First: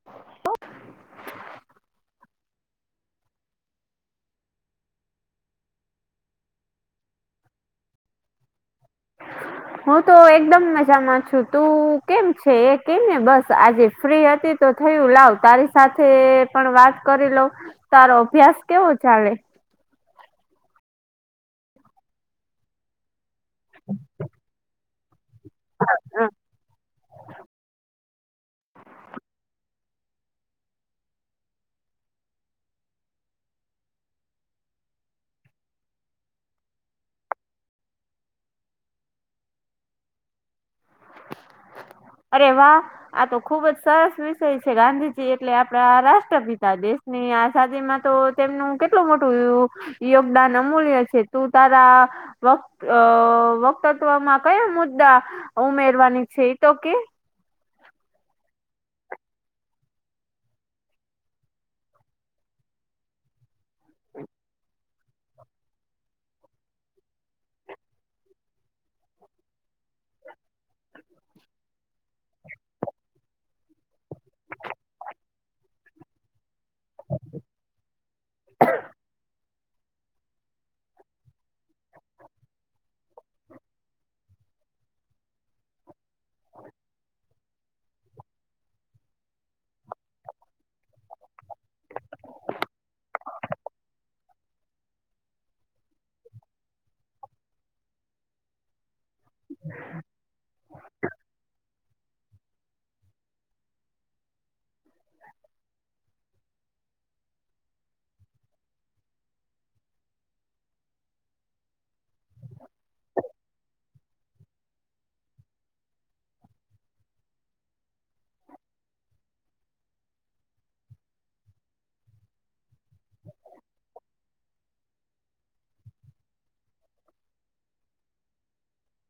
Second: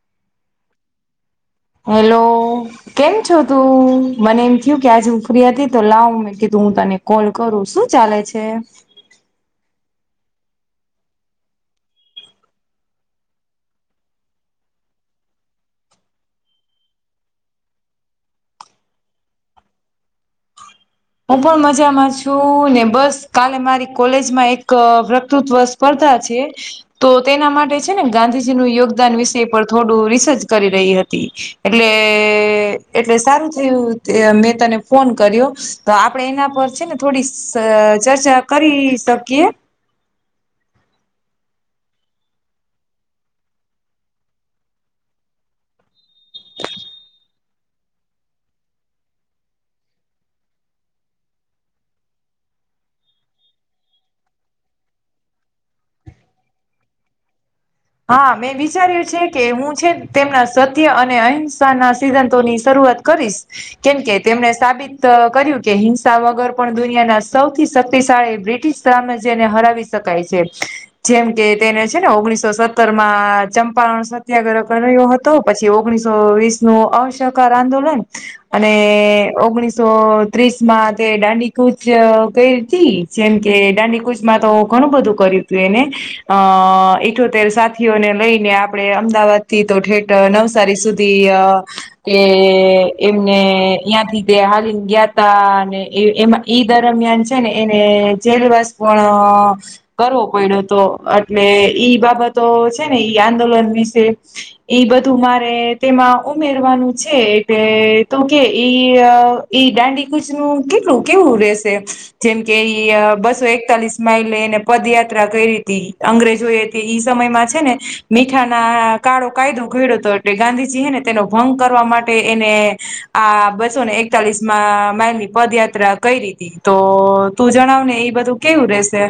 [inaudible] Hello. કેમ છો તું? મને એમ થયું કે આજ હું ફ્રી હતી તો લાવ મેં કીધું હું તને કોલ કરું. શું ચાલે છે? [inaudible] હું તો એકદમ મજામાં છું. તું કેમ છે? એ કેમ ને બસ આજે ફ્રી હતી. તો થયું લાવ તારી સાથે પણ વાત કરી લઉ. તારો અભ્યાસ કેવો ચાલે? હું પણ મજામાં છું. ને બસ કાલે મારી કોલેજમાં એક વ કૃત્વ સ્પર્ધા અ છે. તો તેના માટે છે ને ગાંધી જી નું યોગદાન વિષે પર થોડું રિસર્ચ કરી રહી હતી. એટલે એટલે સારું થયું, મેં તને ફોન કર્યો. તો આપડણે છે ને એના પર છે ને થોડી ચર્ચા કરી શકીએ. [inaudible] અરે વાહ! આ તો ખુબ જ સરસ વિષય છે. ગાંધીજી એટલે આપડા રાષ્ટ્રપિતા દેશ. ને આ શાદી માં તો તેમનું કેટલું મોટુંું. યોગદાન અમૂલ્ય છે. તું તારા વ વક્તત્વમાં કયા મુદ્દા ઉમેરવાની છે તો કે? હા મેં વિચાર્યું છે કે, હું છે તેમના સત્ય અને અહિંસા ના સિદ્ધાંતો ની શરૂઆત કરીશ. કેમ કે તેમને સાબિત. કર્યું કે હિંસા વગર પણ દુનિયાના સૌથી શક્તિશાળી બ્રિટિશ સામાાજ્યને હરાવી. શકાય છે. જેમ કે તેને છે ને ઓગણીસો. ઉત્તરમાં ચંપારણ સત્યાગ્રહ કર્યો હતો. પછી ઓગણીસો વીસ. નું અસકારર આંદોલન. અને ઓગણીસ એકસો ત્રીસ માં તે દાંડીકૂચ ક હતી. જેમ કે દાંડીકૂચ. તો ઘણું બધું કર્યું હતું એને. અ ઠોતેર સાત. થીને લઈને આપડે અમદાવાદ થી તો ઠેઠ નવસારી સુધી. કે એમને અ્યાં થી તે હારી ગયા ત અને એમાં. ઈ દરમિયાન છે ને એને જેલીિવસ પણ. અ કરવો પડ્યો તો. એટલે ઈ બાબત. તો છે ને એ આંદોલન વિશે. ઈ બધું મારે તેમાં ઉમેરવાનું છે. કેટલે તો કે ઈ એ દાંડીકૂચ નું કેટલું કેવું રેશે? જેમ કે બસો એકતાલીસ માઇલે એને પદયાત્રા કરી હતી. અંગ્રેજો એ સમયમાં છે ને, મીઠાના કાળો કાયદો ઘેડતો. એટલે ગાંધીજી હ ને તેનો ભંગ કરવા માટે. એને આ બસોને એકતાલીસ માઇલ ની પદયાત્રા કરી હતી. તો તું જણાવ ને, એ બધું કેવું રેશે?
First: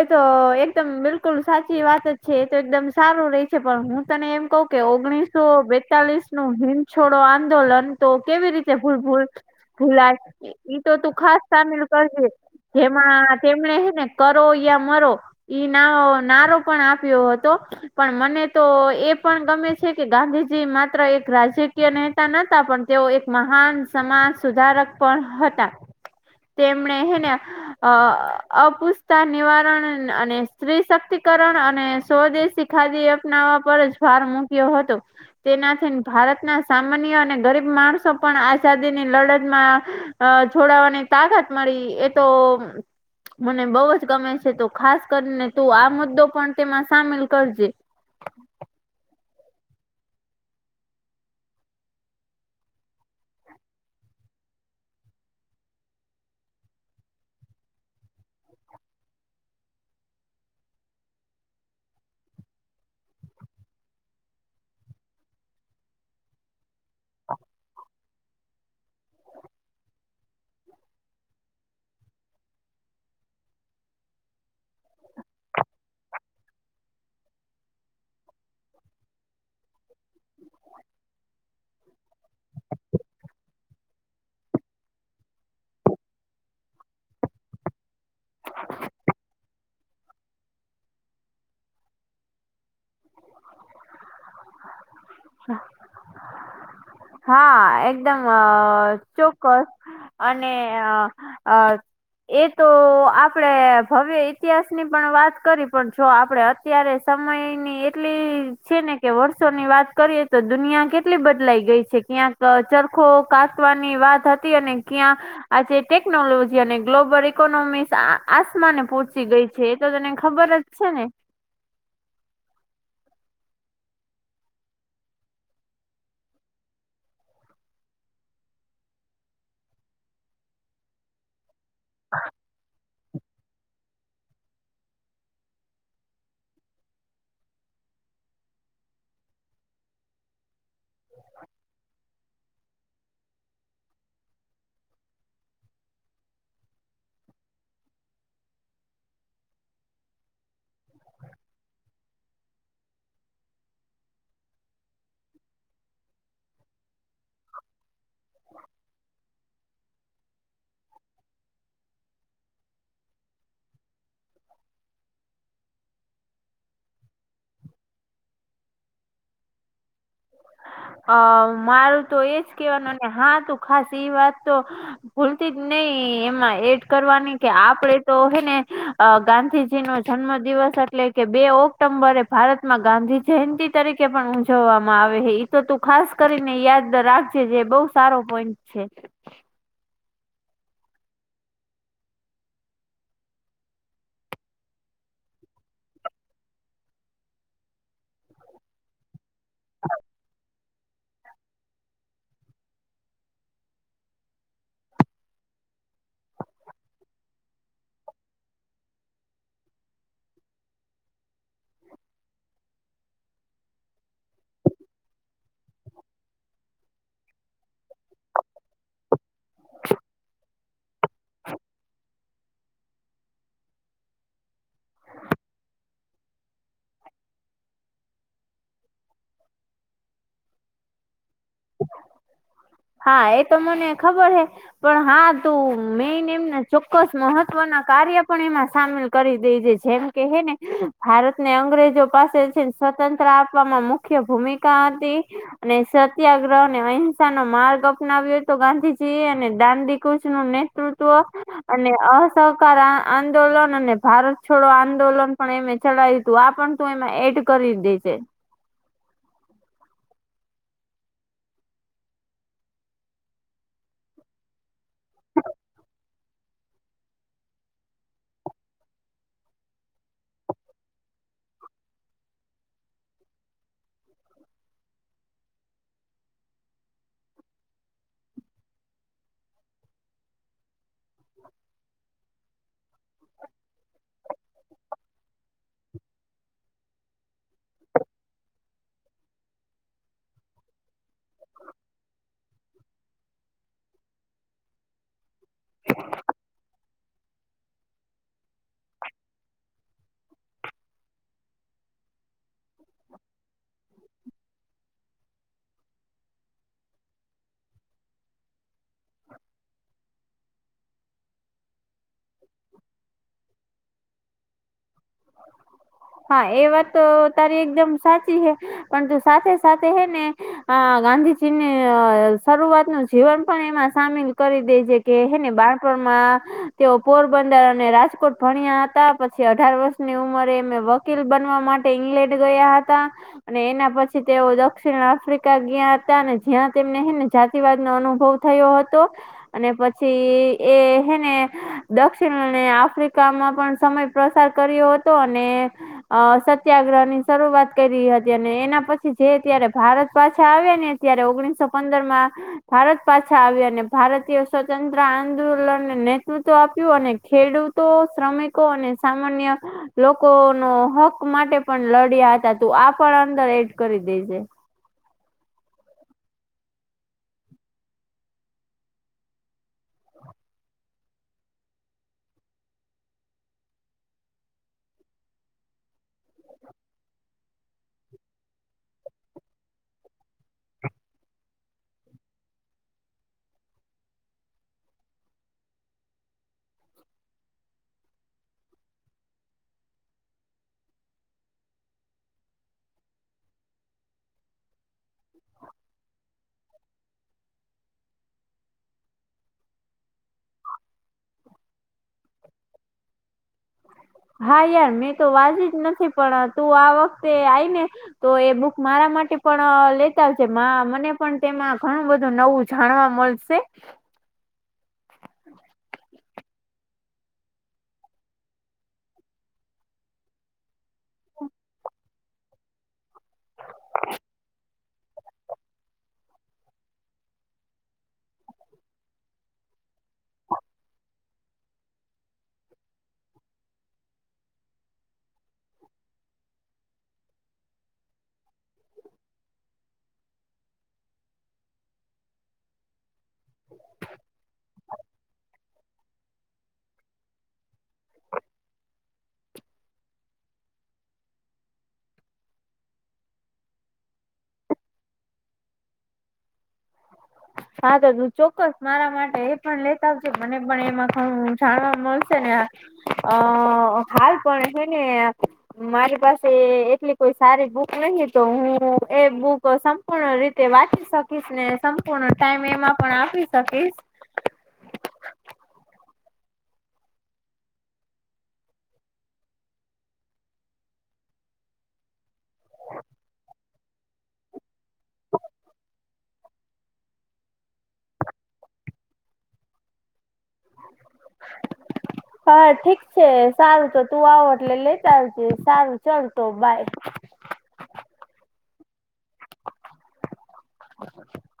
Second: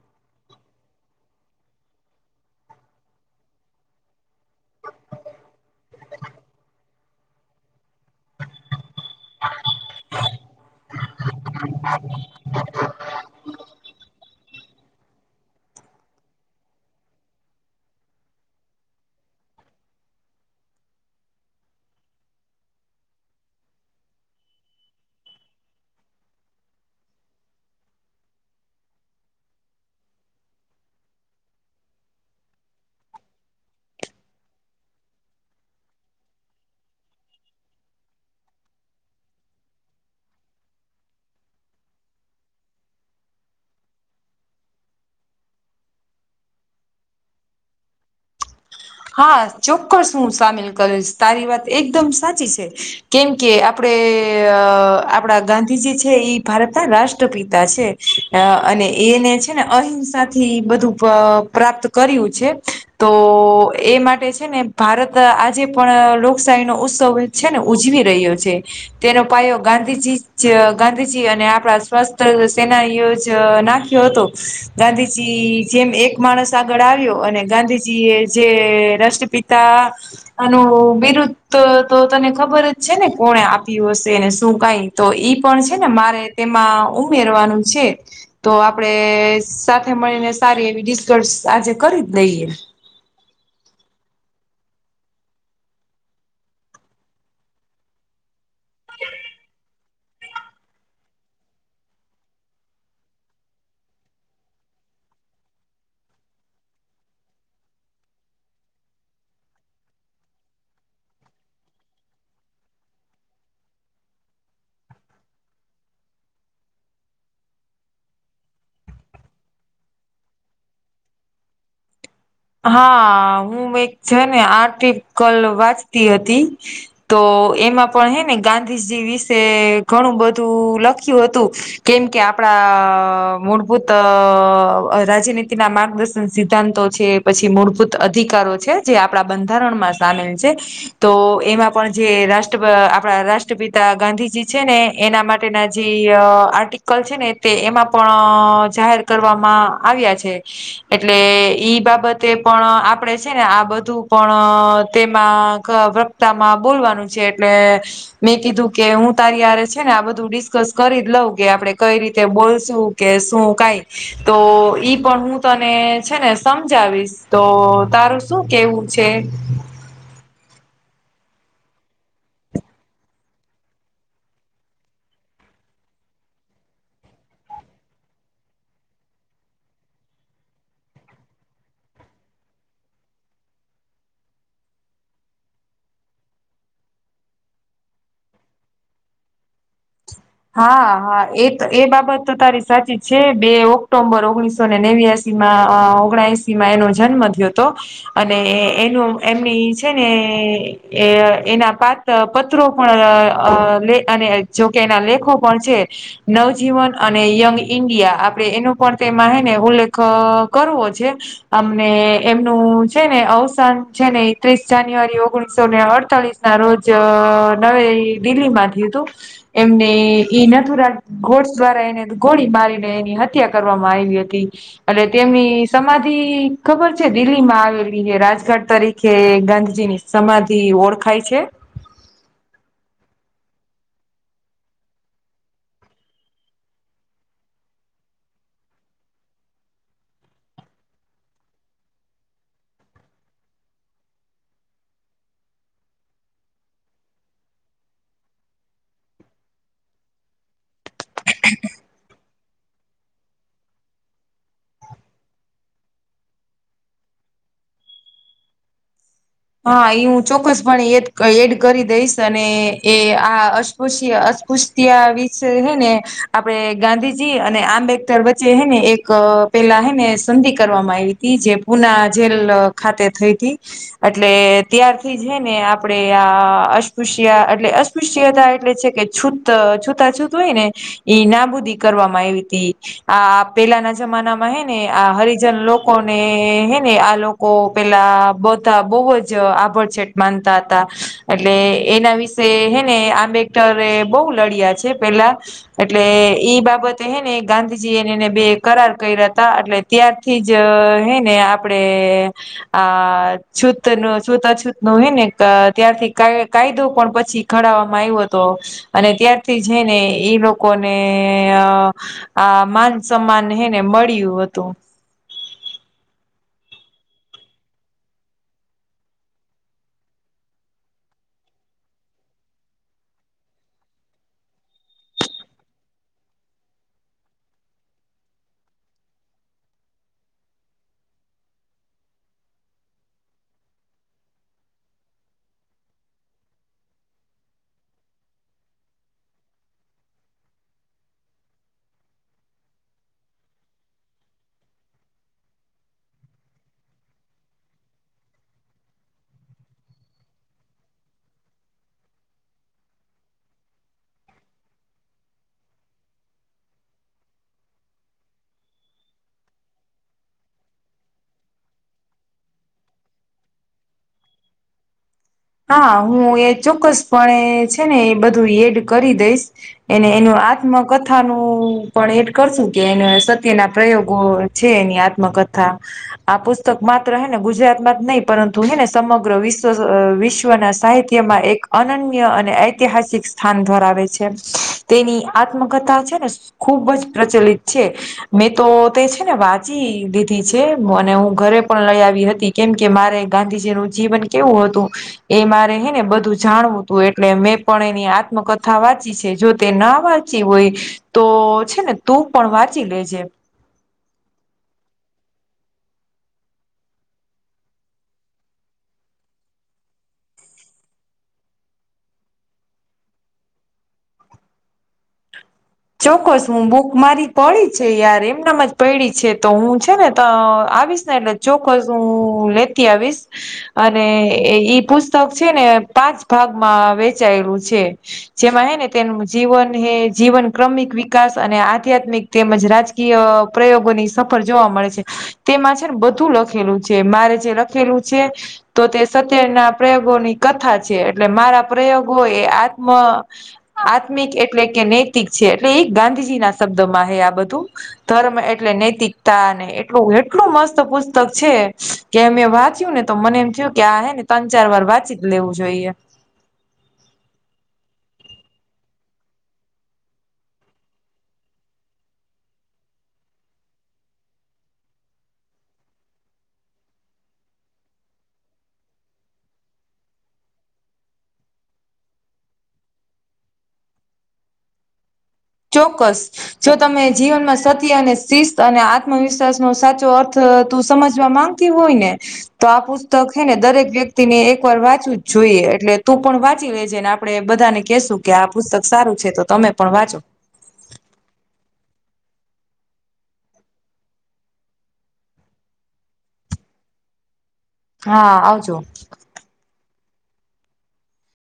એ તો એકદમ બિલકુલ સાચી વાત જ છે એ તો એકદમ સારું રે છે પણ હું તને એમ કઉ કે ઓગણીસો બેતાલીસ નું હિમછોડો આંદોલન તો કેવી રીતે ભૂલ ભૂલ ગુલા ઈ તો તું ખાસ સામેલ કરીજે જેમાં તેમણે હે ને કરો યા મરો ઈ નારો પણ આપ્યો હતો પણ મને તો એ પણ ગમે છે કે ગાંધીજી માત્ર એક રાજકીય નેતા પણ તેઓ એક મહાન સમાજ સુધારક પણ હતા તેમણે હેને અ અપુસ્તા નિવારણ અને સ્ત્રી શક્તિકરણ અને સ્વદેશી ખાદી અપનાવવા પર જ ભાર મૂક્યો હતો તેનાથી ભારતના સામાન્ય અને ગરીબ માણસો પણ આઝાદીની લડતમાં અ જોડાવાની તાકાત મળી એ તો મને બઉુ જ ગમે છે તો ખાસ કરીને તું આ મુદ્દો પણ તેમાં સામેલ કરજે હા ચોક્કસ હું સામેલ કરીશ તારી વાત એકદમ સાચી છે કેમ કે આપડે આપણા ગાંધીજી છે ભારતના રાષ્ટ્રપિતા છે અ અને એને છે ને અહિંસા થી બધું પ્રાપ્ત કર્યું છે તો એ માટે છે ને ભારત આજે પણ લોકશાહીનોો ઉત્સવ છે ને ઉજવી રહ્યો છે તેનો પાયો ગાંધીજી ગાંધીજી અને આપણા સ્વસ્થ સેનાનીઓ જ ના ગાંધીજી જેમ એક માણસ આગળ આવ્યો અને ગાંધીજી એ જે રાષ્ટ્રપિતા અનેનું બિરુદ તો તને ખબર જ છે ને કોને આપ્યું હશે ને શું કઈ તો ઈ પણ છે ને મારે તેમાં ઉમેરવાનું છે તો આપડે સાથે મળીને સારી એવી ડિસ્કસ આજે કરી જ દઈએ હા એકદમ ચોક્કસ અને અ એ તો આપડે ભવે ઈતિહાસની પણ વાત કરી પણ જો આપડે અત્યારે સમયની એટલી છે ને કે વર્ષોની વાત કરીએ તો દુનિયા કેટલી બદલાઈ ગઈ છે ક્યાંક ચરખો કાસવાની વાત હતી અને ક્યાં આજે ટેકનોલોજી અને ગ્લોબલ ઇકોનોમિકસ આસમાને પહોંચી ગઈ છે એ તો તને ખબર જ છે ને હા હું એક છે ને આટી કલ વાંચતી હતી તો એમાં પણ હે ને ગાંધીજી વિશે ઘણું બધું લખ્યું હતું કેમ કે આપડા મૂળભૂત રાજનીતિ ના માર્ગદર્શન સિદ્ધાંતો છે પછી મૂળભૂત અધિકારો છે જે આપણા બંધારણમાં સામેલ છે તો એમાં પણ જે રાષ્ટ રા આપણા રાષ્ટ્રપિતા ગાંધીજી છે ને એના માટેના જે આર્ટ લ છે ને તે એમાં પણ જાહેર કરવામાં આવ્યા છે એટલે ઈ બાબત તે પણ આપડે છે ને આ બધું પણ તેમાં વ્રક્તામાં બોલવાનું છે એટલે મેં કીધું કે હું તારી છે ને આ બધું સ કરી જ લઉં કે આપણે કઈ રીતે બોલશું કે શું કઈ તો ઈ પણ હું તને છે ને સમજાવીશ તો તારું શું કેવું છે અ મારું તો એજ કેવાનું ને હા તું ખાસ એ વાત તો ભૂલતી જ નઈ એમાં એડ કરવાની કે આપડે તો હેને અ ગાંધીજી નો જન્મ દિવસ એટલે કે બે ઓક્ટોમ્બરે ભારતમાં ગાંધી જયંતિ તરીકે પણ ઉજવવામાં આવે હ તો તું ખાસ કરીને યાદ રાખજેજ બઉ સારો પોઈન્ટ છે હા હા એ એ બાબત તો તારી સાચી છે બે ઓક્ટો્બર ઓગણીસો ને નેવ્યાસી ઓગશમાં એનો જન્મ થયો હતો અને એનું એમની છે ને એ એના પાત પત્રો પણે અને જોકે એના લેખ પ છેે નવજીવન અને યંગ ઈન્ડિયા આપડે એનો પણ તેમાં હ ને ઉલ્લેખ કરવો છે અમને એમનું છે ને અવસાન છે ને એકત્રીસ જાન્યુઆરી ઓગણીસો ને અડતાલીસ ના રોજ નવે દિલ્હીમાંથી હતું એમની એ નથુરા ગોડસ દ્વારા એને ગોળી મારીને એની હત્યા કરવામાં આવી હતી એટલે તેમની સમાધિ ખબર છે દિલ્હી માં આવેલી હ રાજઘાટ તરીકે ગાંધીજીની સમાધિ ઓળખાય છે હા એ તો મને ખબર હે પણ હા તું મેને એમને ચોક્કસ મહત્વના કાર્ય પણ એમાં સામેલ કરી દેધે છેમ કહે ને ભારતને અંગ્રેજો પાસેથી સ્વતંત્ર આપવામાં મુખ્ય ભૂમિકા હતી અને સત્યાગ્રહ ને અહેંસા માર્ગ અપનાવ્યો તો ગાંધીજી એ અને દાંધી કુચ નું નેતૃત્વ અને અસહકાર આંદોલન અને ભારત છોડો આંદોલન પણ એમે ચડાય તું આ પણ તું એમાં એડ કરી દે છે હા એ હું ચોક્કસપણે એ એડ કરી દઈશ અને એ આ અસ્પૃશ્ય અસ્પૃશ્ય વિષ હે ને આપડે ગાંધીજી અને આંબેડકર વચ્ચે હેને એક પેલા હેને સંધિ કરવામાં આવી હતી જે પુના જેલ ખાતે થઈ હતી એટલે ત્યારથી છે ને આપણેે આ અસ્પૃશ્ય એટલે અસ્પૃશ્યતા એટલે છે કે છૂ છૂતા છૂતું હોય ને ઈ નાબૂદી કરવામાં આવી ત આ પેલાના જમાના માં હે ને આ હરિજન લોકો ને હે ને આ ઓ પેલા બ બહુ જ આભળ છે, માનતા હતા એટલે એના વિશે હેને, આબે. બહ લડ્યા છે પેલા એટલે ઈ બાબત હેને ગાંધીજી એનેને બે કરાર કર્યા હતા એટલે ત્યારથી જ હે ને આપડે આ છૂત ન છૂત અછૂત નું હોય ને ત્યારથી કાયદો પણ પછી ખડવામાં આવ્યો હતો અને ત્યારથી જઈ ને ઈ લોકોને આ માન-સમાન, હે ને, મળ્યું હતું. હા, એ વાત તો તારી એકદમ સાચી છે, પણ તું સાથે સાથે, હૈ ને. આ ગાંધીજી ની શરૂઆત નું જીવન પણ, એમાં સામેલ કરી દે છે. કે, હે ને, બાણપણમાં તેઓ પોરબંદર અને રાજકોટ ભણ્યા હતા. પછી અઢાર વર્ષ ની ઉમરે મેમ વકીલ બનવા માટે ઈંગ્લેન્ડ ગયા હતા. અને એના પછી, તેઓ દક્ષિણ આફ્રિકા ગયાં હતા, અને જ્યાં તેમને, હે ને, જાતિવાદ નો અનુભવ થયો હતો, અને પછી એ, હે ને દક્ષિણ અને આફ્રિકામાં પણ સમય પ્રસાર કર્યો હતો અને અ સત્યાગ્રહ ની શરૂઆત કરી હતી, અને એના પછી જે અત્યારે ભારત પાછા આવ્યા, ને ત્યારે ઓગણીસો પંદર માં ભારત પાછા આવ્યા, અને ભારતીય સ્વતંત્ર આંદોલનને નેતૃત્વ આપ્યું, અને ખેડૂત તો શ્રમિકો અને સામાન્ય લોકો નો હક માટે પણ લડ્યા હતા, તું આ પણ અંદર એડ કરી દેજે. હા, હું એ ચોક્કસપણે, છે ને, એ બધું એડ કરી દઈશ. એને એનું આત્મકથા, નું પણ એડ કરશું કે, એને સત્ય ના પ્રયોગો છે, એની આત્મકથા. આ પુસ્તક માત્ર, હે ને, ગુજરાતમાં જ નહીં, પરંતુ, હે ને, સમગ્ર વિશ્વ વિશ્વ વિશ્વના સાહિત્યમાં એક અનન્ય અને ઐતિહાસિક સ્થાન ધરાવે છે. તેની આત્મકથા છે ને, ખૂબ જ પ્રચલિત છે. મેં તો તે, છે ને, વાંચી દીધી છે, અને હું ઘરે પણ લઈ આવી હતી. કેમકે, મારે ગાંધીજીનું જીવન કેવું હતું એ મારે, હે ને, બધું જાણવું હતું, એટલે મેં પણ એની આત્મકથા વાંચી છે. જો તે ના વાંચી હોય તો છે ને, તું પણ વાંચી લેજે. હા, યાર, મેં તો વાંચી જ નથી, પણ તું આ વખતે આઈને તો એ બુક મારા માટે પણ લેતા આવજે. માં મને પણ, તેમાં ઘણું બધું નવું જાણવા મળશે. તે ચોક્કસ, હું બુક મારી પડી છે, યાર. એમનામાં જ પાડી છે, તો હું છે ને, તો આવીશ. એટલે ચોક્કસ હું લેતી આવીશ. અને ઈ પુસ્તક, છે ને, પાંચ ભાગમાં વેચાયેલું છે. જેમાં, હે ને, તેનું જીવન, હે, જીવન ક્રમિક વિકાસ અને આધ્યાત્મિક તેમજ રાજકીય પ્રયોગોની સફળ જોવા મળે છે. તેમાં, છે ને, બધું લખેલું છે. મારે જે લખેલું છે તો તે સત્યના પ્રયોગોની કથા છે, એટલે મારા પ્રયોગો એ આત્મ આધ્યાત્મિક, એટલે કે નૈતિક, છે. એટલે એ ગાંધીજી ના શબ્દોમાં, હે, આ બધું. ધર્મ એટલે નૈતિકતા ને એટલું એટલું મસ્ત પુસ્તક છે કે અમેં વાંચ્યું ને, તો મને એમ થયું કે, આ, હે ને, ત્રણ-ચાર વાર વાંચી જ લેવું જોઈએ. હા, તો તું ચોક્કસ મારા માટે એ પણ લેતા આવજે. મને પણ એમાં જાણવા મળશે ને. અ હાલ પણ છે, હે ને. મારી પાસે એટલી કોઈ સારી બુક નહી, તો હું એ બુક સમ સંપૂર્ણ રીતે વાંચી શકીશ ને, સંપૂર્ણ ટાઈમ એમાં પણ આપી શકીશ. ચોક્કસ. જો તમે જીવનમાં સત્ય, અને શિસ્ત અને આત્મવિશ્વાસ નો સાચો અર્થ, તું સમજવા માંગ તી હોય ને તો આ પુસ્તક હે ને દરેક વ્યક્તિ ને એક વાર વાંચવું જ જોઈએ એટલે તું પણ વાંચી લેજે ને- આપડે બધા ને કહેશું કે, આ પુસ્તક સારું છે, તો તમે પણ વાંચો. [inaudible] હા, ઠીક છે. સારું, તો તું આવો એટલે લેતા આવજે. સારું, ચાલ તો બાય. હા, આવજો.